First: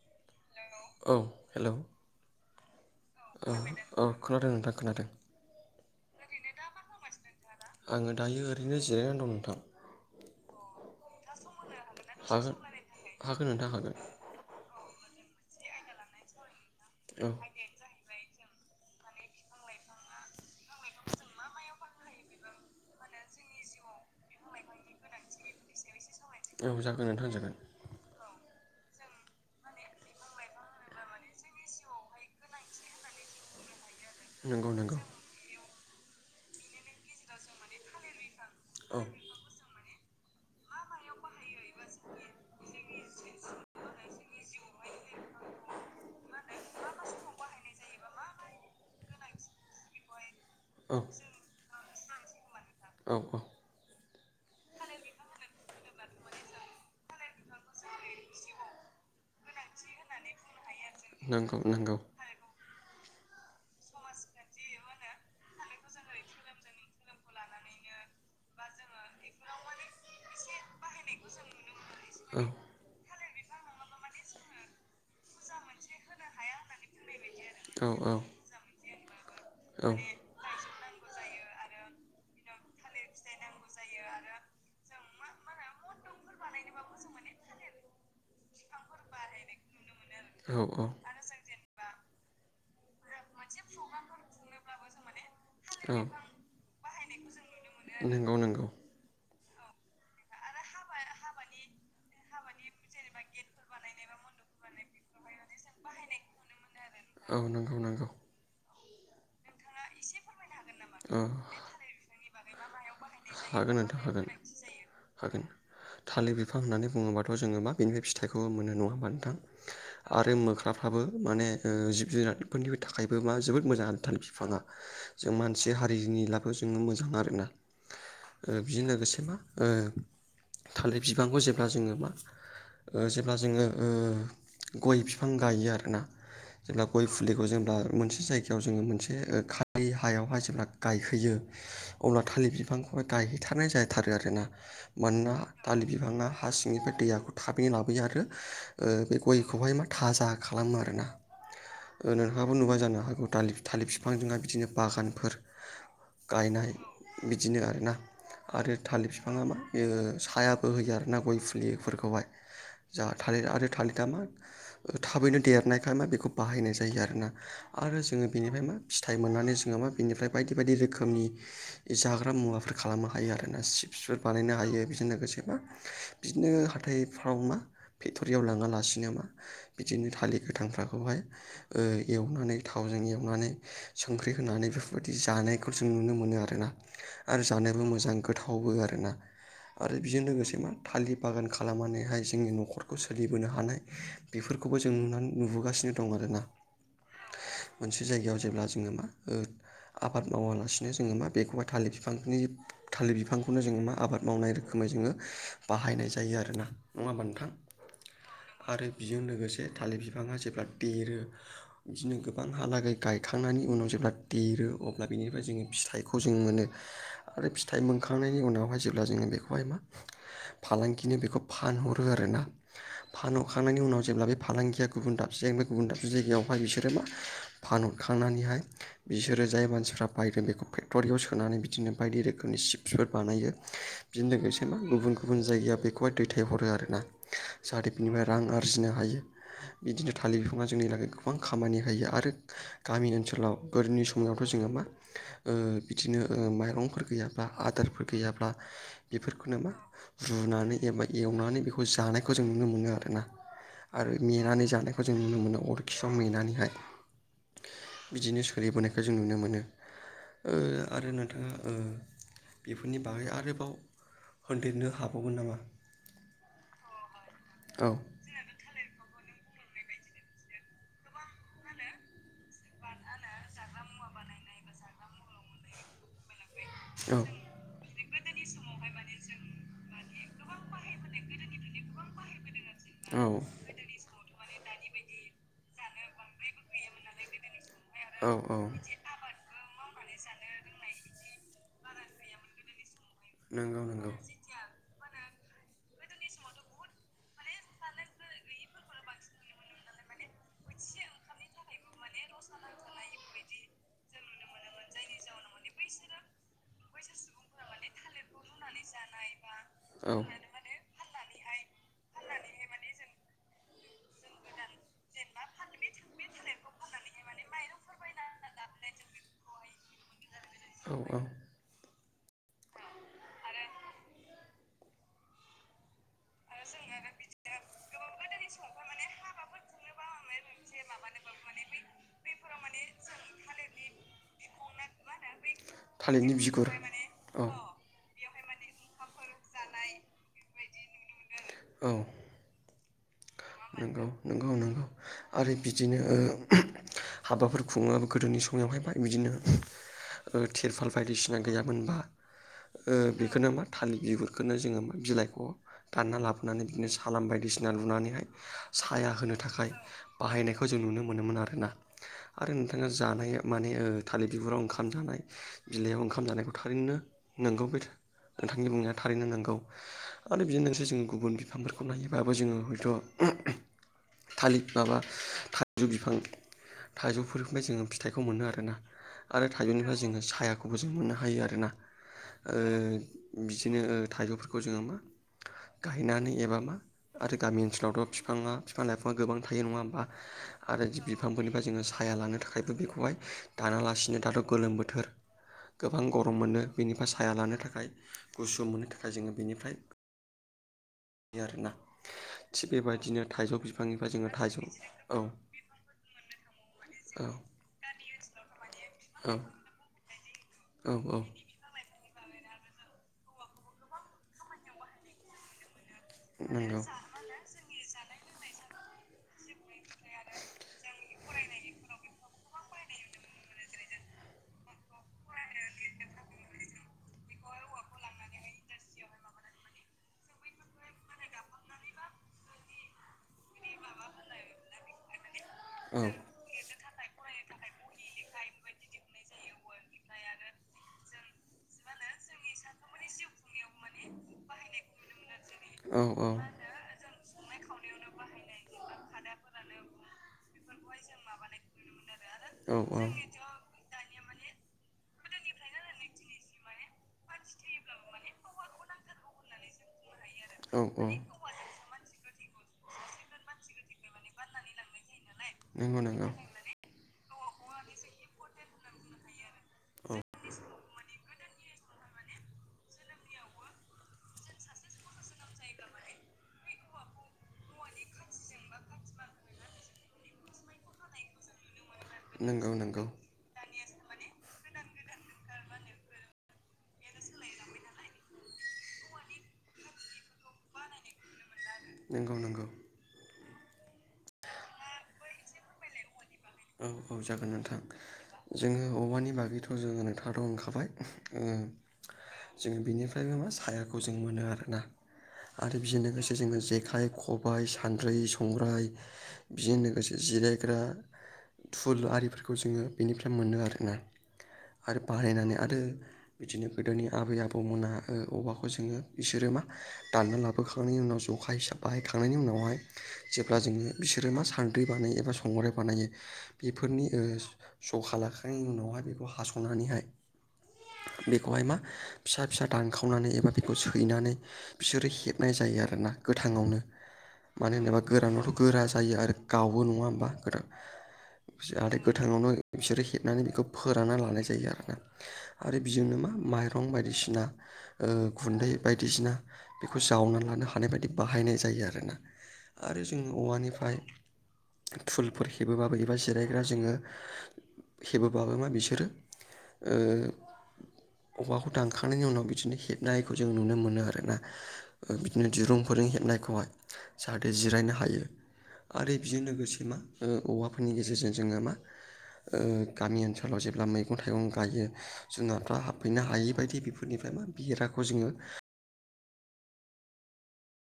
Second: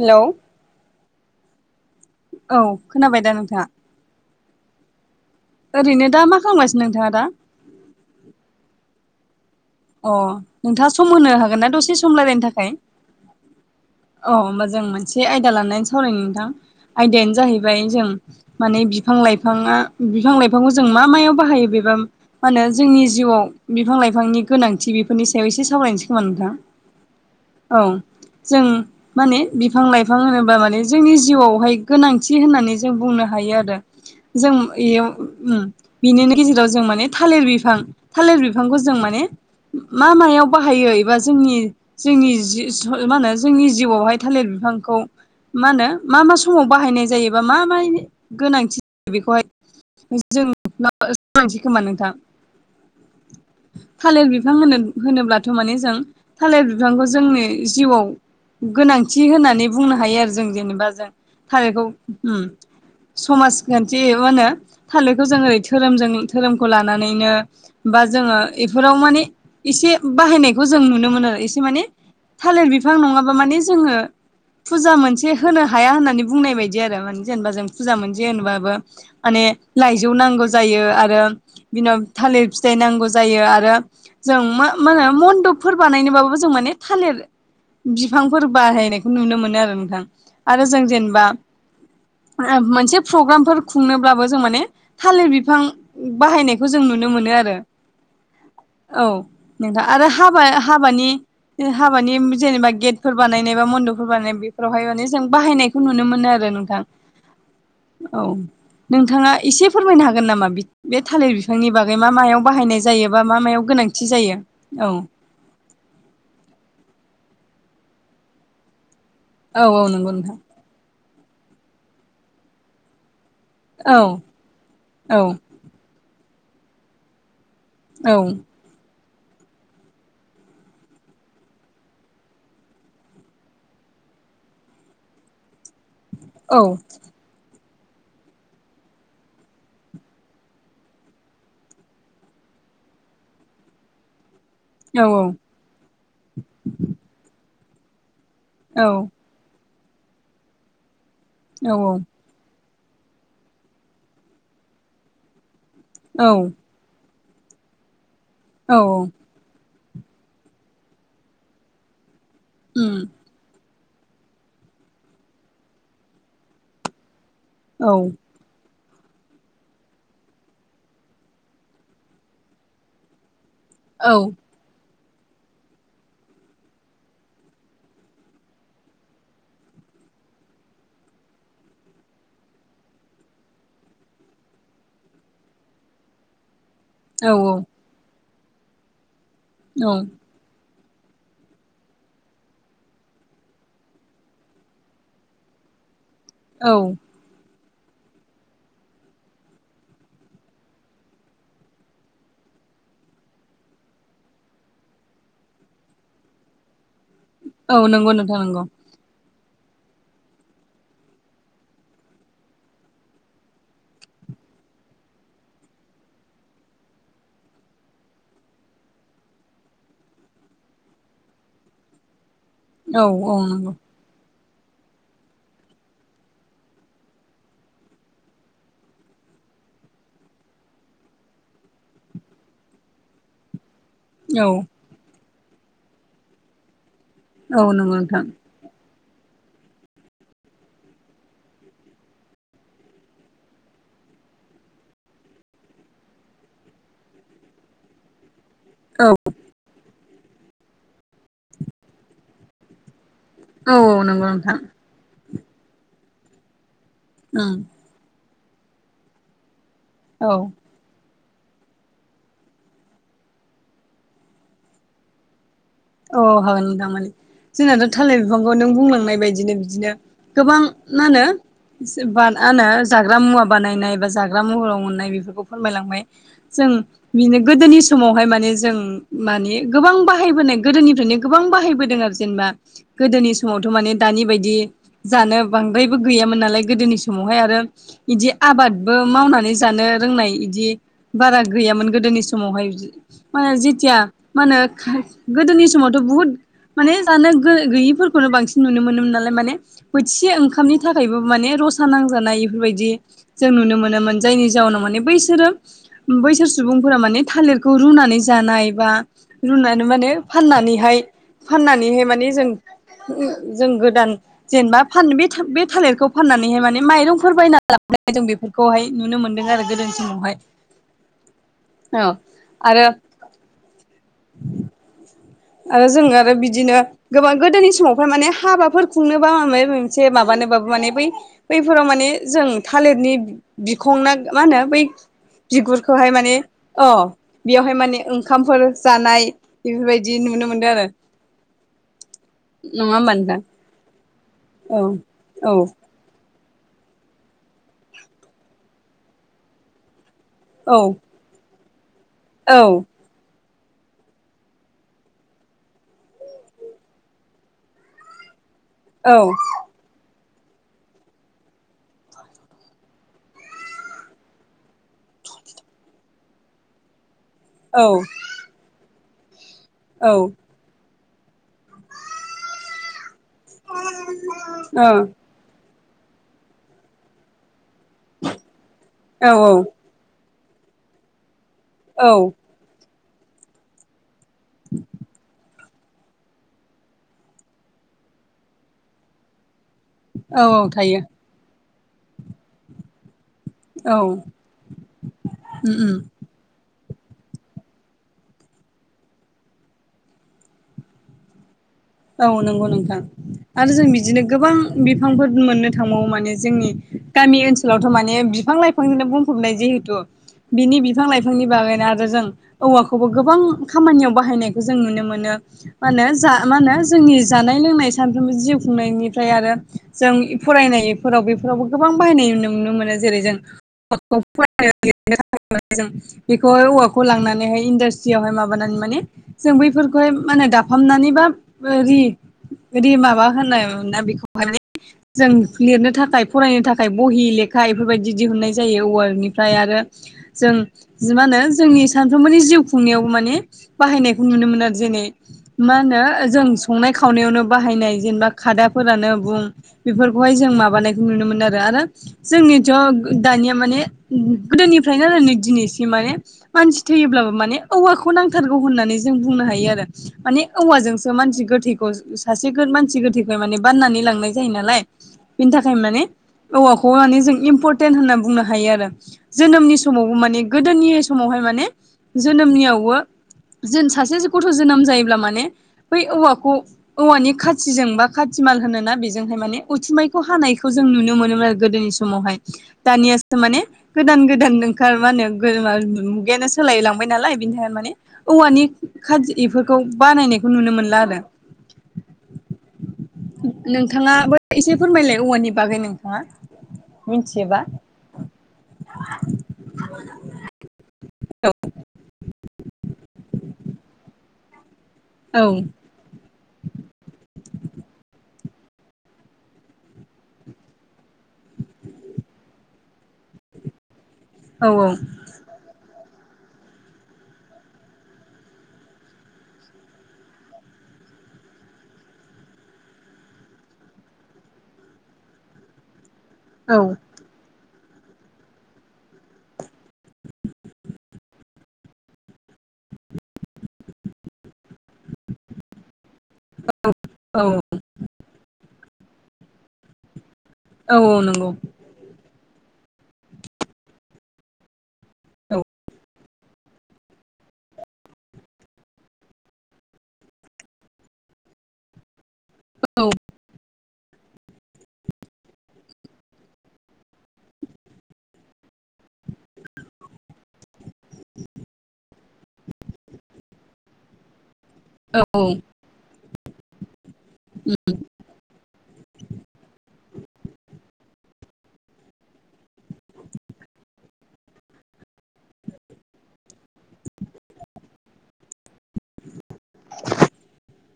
हेल' औ हेल' औ खोनाबाय दा नोंथाङा औ खोनादों नोंथां खोनादों ओरैनो दा मा खालामबायसै नोंथाङा दा आङो दायो ओरैनो जिरायनानै दं नोंथां अ नोंथाङा सम होनो हागोन ना दसे सम रायलायनो हागोन थाखाय हागोन नोंथां हागोन औ होमबा जों मोनसे आयदा लानानै सावरायनो नोंथां औ आयदायानो जाहैबाय जों माने बिफां लाइफाङा बिफां लाइफांखौ जों मा मायाव बाहायो बेबा मा होनो जोंनि जिउआव बिफां लाइफांनि गोनांथि बेफोरनि सायाव एसे सावरायनोसै समुमानखा औ जागोन नोंथां जागोन औ जों माने बिफां लाइफां होनोब्ला माने जोंनि जिउआवहाय गोनांथि होननानै जों बुंनो हायो आरो जों नंगौ नंगौ बेयाव बिनिनो गेजेराव जों माने थालिर बिफां थालिर बिफांखौ जों औ माने मा मायाव बाहायो एबा जोंनि जोंनि जि मा होनो जोंनि जिउआवहाय थालिर बिफांखौ मा होनो मा मा समाव बाहायनाय जायोबा मा मा गोनांथि जायो बेखौहाय जों औ ससै खोमा नोंथां औ औ थालिर बिफां होनो होनोब्लाथ' माने जों थालिर बिफांखौ जोंनि जिउआव गोनांथि होननानै बुंनो हायो आरो जों जेनेबा जों नंगौ थारैखौ नंगौ समाजखान्थि मा होनो थालिरखौ जों ओरै धोरोमजों धोरोमखौ लानानैनो बा जोङो बेफोराव माने एसे बाहायनायखौ जों नुनो मोनो आरो एसे माने थालिर बिफां नङाबा माने जोङो फुजा मोनसे होनो हाया होननानै बुंनाय बायदि आरो मान जेनेबा जों औ फुजा औ मोनसे होनोबाबो माने लाइजौ नांगौ जायो आरो बिनाव थालिर फिथाइ नांगौ ज जायो आरो जों मा होनो मन्दपफोर बानायनोबाबो जों माने थालिर बिफांफोर बाहायनायखौ नुनो मोनो आरो नोंथां आरो जों औ जेनेबा मोनसे प्रग्रामफोर खुंनोब्लाबो जों माने थालिर बिफां औ बाहायनायखौ जों नुनो मोनो आरो नंगौ नंगौ औ नोंथां आरो हाबा हाबानि हाबानि जेनेबा गेटफोर बानायनाय बा मन्द'फोर बानायनाय बेफोरावहाय माने जों बाहायनाय बेखौ नुनो मोनो आरो नोंथां औ नुनो मोनो आरो नोंथां। नंगौ नंगौ। औ नोंथाङा एसे फोरमायनो हागोन नामा बे थालिर बिफांनि बागै मा मायाव बाहायनाय जायोबा मा मायाव हागोन नोंथां गोनांथि हागोन जायो औ हागोन थालिर बिफां होननानै बुङोबाथ' जोङो मा बिनिफ्राय फिथाइखौ मोनो नङा होमा नोंथां औ औ नंगौ नोंथां आरो मोखां बिफाफ्राबो माने जिब जुनारफोरनि थाखायबो मा जोबोद औ मोजांथार बिफाङा औ जों मा होन मोनसे हारिनि लाफ जोङो मोजां आर ना औ ओ बिजों लोगोसे मा ओ थालिर बिबांखौ जेब्ला जोङो मा ओ जेब्ला जोङो ओ गय फिफां गायो आरोना औ जेब्ला गय फुलिखौ जों बार मोनसे जायगायाव जोङो मोनसे खारै हायावहाय जेब्ला गायहैयो अब्ला थालिर बिफांखौहाय गायहैथारनाय जाथारो आरोना। मानोना दाललि बिफाङा हा सिंनिफ्राय दैयाखौ थाबैनो लाबोयो आरो ओ बे गयखौहाय मा थाजा खालामो आरोना औ औ नोंहाबो नुबाय जानो हागौ दालि थालि फिफांजोंहाय बिदिनो बागानफोर औ गायनाय बिदिनो आरोना आरो औ थालिर फिफाङा मा ओ। सायाबो होयो आरोना गय फुलिफोरखौहाय उम जाहाथे थालिर आरो थालिदा मा थाबैनो देरनायखाय मा बेखौ बाहायनाय जायो आरो ना औ आरो जोङो बेनिफ्राय मा फिथाइ मोननानै जोङो मा बेनिफ्राय बायदि बायदि रोखोमनि जाग्रा मुवाफोर खालामनो हायो आरो ना औ सिपसफोर बानायनो हायो। जों लोगोसे बा बिदिनो हाथाइफ्राव मा फेक्ट'रियाव लाङालासिनो मा बिदिनो थालिर गोथांफ्राखौहाय ओ एवनानै थावजों एवनानै संख्रि होनानै बेफोरबायदि जानायखौ जों नुनो मोनो आरोना। आरो औ जानायबो मोजां गोथावबो आरोना औ आरो बेजों लोगोसे मा थालिर बागान खालामनानैहाय जोंनि न'खरखौ सोलिबोनो हानाय बेफोरखौबो जों नुनानै नुबोगासिनो दं आरोना। औ। मोनसे जायगायाव जेब्ला जोङो मा ओ आबाद मावालासिनो जोङो मा बेखौहाय थालिर बिफांनि थालिर बिफांखौनो जोङो मा आबाद मावनाय रोखोमै जोङो बाहायनाय जायो आरोना नङा। होमबा नोंथां? औ नंगौ नोंथां नंगौ। आरो बेजों लोगोसे थालिर बिफाङा जेब्ला देरो बिदिनो गोबांहालागै गायखांनायनि उनाव जेब्ला देरो अब्ला बिनिफ्राय जोङो फिथाइखौ जों मोनो। आरो फिथाइ मोनखांनायनि उनावहाय जेब्ला जोङो बेखौ खौहाय मा फालांगिनो बेखौ फानहरो आरोना। औ औ नंगौ फानहरखांनायनि उनाव जेब्ला बे फालांगिया गुबुन दाबसे गुबुन दाबसे जायगायावहाय बिसोरो मा फानहरखांनानैहाय बिसोरो जाय मानसिफ्रा बायदों बेखौ फेक्ट'रियाव सोनानै बिदिनो बायदि रोखोमनि सिप्सफोर बानायो। बिनो औ लोगोसे ना गुबुन गुबुन जायगाया बेखौहाय दैथायहरो आरोना औ जाहाथे नंगौ नोंथां बिनिफ्राय रां आर जिनो हायो। बिदिनो थालिर बिफाङा जोंनि लागै गोबां खामानि होयो आरो गामि ओनसोलाव गोदोनि समावथ' जोङो मा ओ बिदिनो ओ माइरंफोर गैयाब्ला आदारफोर गैयाब्ला औ बेफोरखौनो मा रुनानै एबा एवनानै बेखौ जानायखौ जों नुनो मोनो आरोना। औ औ आरो नंगौ नोंथां मेनानै जानायखौ जों नुनो मोनो अरखिआव मेनानैहाय ओम। बिदिनो सोलिबोनायखौ जों नुनो मोनो। औ ओ आरो नो थाङा ओ बेफोरनि बागै आरोबाव होन्देरनो हाबावगोन नामा? अ हागोन नोंथां माने जोंनाथ' औ थालिर बिफांखौ नों बुंलांनाय बायदिनो बिदिनो गोबां मा होनो सिब बाद आनो जाग्रा मुवा बानायनाय बा जाग्रा महराव मोननाय बेफोरखौ फोरमायलांबाय जों औ बिनो गोदोनि समावहाय माने जों माने गोबां बाहायबोनाय गोदोनिफ्रायनो गोबां बाहायबोदों आरो जेनेबा गोदोनि जेनेबा समावथ' माने दानि बायदि जानो बांद्रायबो गैयामोन नालाय गोदोनि समावहाय आरो इदि आरो आबादबो मावनानै जानो रोंनाय इदि बारा गैयामोन गोदोनि समावहाय बिदि माने नंगौ जेथिया मा होनो खा गोदोनि समावथ' बुहुद माने जानो गो गैयिफोरखौनो बांसिन नुनो मोनोमोन नालाय माने बोथिसे ओं खामनि थाखायबो माने र सा नांजानाय बेफोरबायदि जों नुनो मोनोमोन जायनि जाउनाव माने बैसोरो बैसोर सुबुंफोरा माने थालिरखौ रुनानै जानाय बुंनानै बा जानाय बा बुं मानो हाय फाननानैहाय माने जों जों गोदान जेनेबा फान बे था बे थालिरखौ फाननानैहाय माने माइरंफोर बायना लाबोनाय जों बेफोर खौहाय नुनो मोनदों आरो गोदोनि समावहाय। औ। ओ आरो [inaudible] आरो जोङो आरो बिदिनो गोबां गोदोनि समावहाय माने हाबाफोर खुंनोबा माबा मोनसे माबानोबाबो माने बै बैफोराव माने जों थालिरनि बिखंना मा होनो बै बिगुरखौहाय माने अ बेयावहाय माने ओंखामफोर जानाय बेफोरबायदि नुनो मोनदों आरो। औ। नङा होनबा नोंथां? नोंगौ नंगौ। औ। नंगौ आरो औ बिदिनो ओ हाबाफोर खुङो गोदोनि समावहाय बिदिनो ओ थिरफाल औ बायदिसिना गैयामोन बा ओ बेखौनो मा थालिर बिगुरखोनो जोङो बिलाइखौ दानना लाबोनानै बिदिनो सालाम बायदिसिना लुनानैहाय साया होनो औ थाखाय बाहायनायखौ जों नुनो मोनोमोन आरोना। आरो नोंथाङा जानाय माने ओ थालिर बिगुराव ओंखाम जानाय बिलाइयाव ओंखाम जानायखौ थारैनो नंगौ बे था औ नोंथांनि बुंनाया थारैनो नोंगौ औ आरो बिदिनोसै जों गुबुन खामफोरखौ नायोबाबो जोङो हयथ' [unintelligible] थालिर माबा थाइजौ बिफां थाइजौफोरखौहाय जोङो फिथाइखौ मोनो आरोना। औ आरो थाइजौनिफ्राय जोङो सायाखौबो जों मोननो हायो आरोना। औ। ओ बिदिनो थाइजौफोरखौ जोङो मा गायनानै एबा मा आरो गामि ओनसोलावथ' बिफाङा बिफां लाइफाङा गोबां थायो नङा होम बा औ आरो थायो जिब बिफांफोरनिफाय जोङो साया लानो थाखायबो बेखौहाय औ दानालासिनो दाथ' गोलोम बोथोर उम उम गोबां गरम मोनो बेनिफ्राय साया लानो थाखाय गुसु मोननो थाखाय जों बेनिफ्राय आरो ना। औ नंगौ नोंथां आरो जोंनि बिदिनो जोङो गोबां थाइजौ औ बिफांफोर मोननो थांबावो माने जोंनि औ गामि ओनसोलावथ' माने बिफां लाइ फांनिनो औ बुंफबनाय जिहेथु बिनि औ बिफां लाइफांनि बागैनो आरो जों औवाखौबो गोबां खामानियाव बाहायनायखौ जों नुनो मोनो मा होनो जा मा नंगौ होनो जोंनि जानाय लोंनाय सानफ्रोमबो जिउ खुंनायनिफ्राय आरो जों फरायनायफोराव बेफोरावबो गोबां बाहायनाय नु-नुनो मोनो। जेरै जों [unintelligible] बेखौहाय औवाखौ लांनानैहाय इन्डास्ट्रियावहाय माबानानै माने जों बैफोरखौहाय मा होनो दा फामनानै बा रि-रि माबा होननाय मोन ना बेखौहाय जों लिरनो औ थाखाय फरायनो थाखाय बहि लेखा इफोरबायदि दिहुननाय जायो औवानिफ्राय आरो जों मा होनो जोंनि सानफ्रोमबोनि जिउ खुंनायावबो माने बाहायनायखौ नुनो मोनो आरो जेनै मा होनो जों संनाय खावनायावनो बाहायनाय जेनेबा खादाफोरानो बुं बेफोरखौहाय जों माबानायखौ नुनो मोनो आरो आरो जोंनिथ' दानिया माने गोदोनिफ्रायनो आरो नै दिनैसिम माने मानसि थैयोब्लाबो माने औवाखौ नांथारगौ होननानै जों बुंनो हायो आरो माने औ औवाजों मानसि गोथैखौ सासे मानसि गोथैखौ माने बाननानै लांनाय जायो नालाय बेनि थाखाय नंगौ माने नंगौ औवाखौ माने जों इम्परटेन्ट होनना बुंनो हायो आरो। जोनोमनि औ समावबो माने गोदोनि समावहाय माने जोनोमनियावबो जों सासे गथ' जोनोम जायोब्ला माने बै औवाखौ औवानि खाथिजों बा खाथि माल होनोना बेजोंहाय माने उथुमायखौ हानायखौ जों नुनो मोनोमोन आरो गोदोनि स समावहाय नोंगौ दानियासो माने गोदान गोदान ओंखार मा होनो [unintelligible] मुगायानो सोलायलांबाय नालाय बिनि थाखाय माने औवानि खाजि बेफोरखौ बानायनायखौ नुनो मोनला आरो। नंगौ नंगौ नोंथाङाबो एसे फोरमायलाय औवानि बागै नोंथाङा? औ औ जागोन मिथियोबा नोंथां जोङो औवानि बागैथ' जोंङो नोंथाथ' होनखाबाय जोङो बिनिफ्रायबो मा सायाखौ जों मोनो आरोना औ आरो बेजों लोगोसे जोङो जेखाइ, खबायाइ, सान्द्रै, संग्राय बेजों लोगोसे जिरायग्रा टुल आरिफोरखौ जोङो बेनिफ्राय मोनो आरोना आरो बानायनानै आरो बिदिनो गोदोनि आबै आबौमोना ओ औवाखौ जोङो बिसोरो मा दानना लाबोखांनायनि उनाव जखा हिसाब बाहायखांनायनि उनावहाय जेब्ला जोङो बिसोरो मा सान्द्रि बानायो एबा संग्राय बानायो। औ बेफोरनि ओ जखा लाखांनायनि उनावहाय बेखौ हास'नानैहाय बेखौहाय मा फिसा फिसा दानखावनानै एबा बेखौ सैनानै बिसोरो हेबनाय जायो आरोना गोथांआवनो औ मानो होनोब्ला गोरानावथ' गोरा जायो आरो गावो नङा होमबा? औ नंगौ जाहाथे गोथांआवनो बिसोरो हेबनानै बेखौ फोरानना लानाय जायो आरोना औ आरो बिजोंनो मा माइरं बायदिसिना ओ गुन्दै बायदिसिना बेखौ जावनानै लानो हानाय बायदि बाहायनाय जायो आरोना। आरो औ जोंङो औवानिफ्राय फुलफोर हेबोबाबो एबा जिरायग्रा जोङो हेबोबाबो मा बिसोरो ओ औवाखौ दानखांनायनि उनाव बिदिनो हेबनाय हखौ जों नुनो मोनो आरोना। औ औ बिदिनो दिरुंफोरजों हेबनायखौहाय जाहाथे जिरायनो हायो। आरो बेजों लोगोसे मा औवाफोरनि गेजेरजों जोङो मा ओ गामि ओनसोलाव जेब्ला मैगं थाइगं गायो जुनारफ्रा हाबफैनो हायि बायदि बेफोरनिफ्राय मा होनो बिराखौ जोङो [inaudible]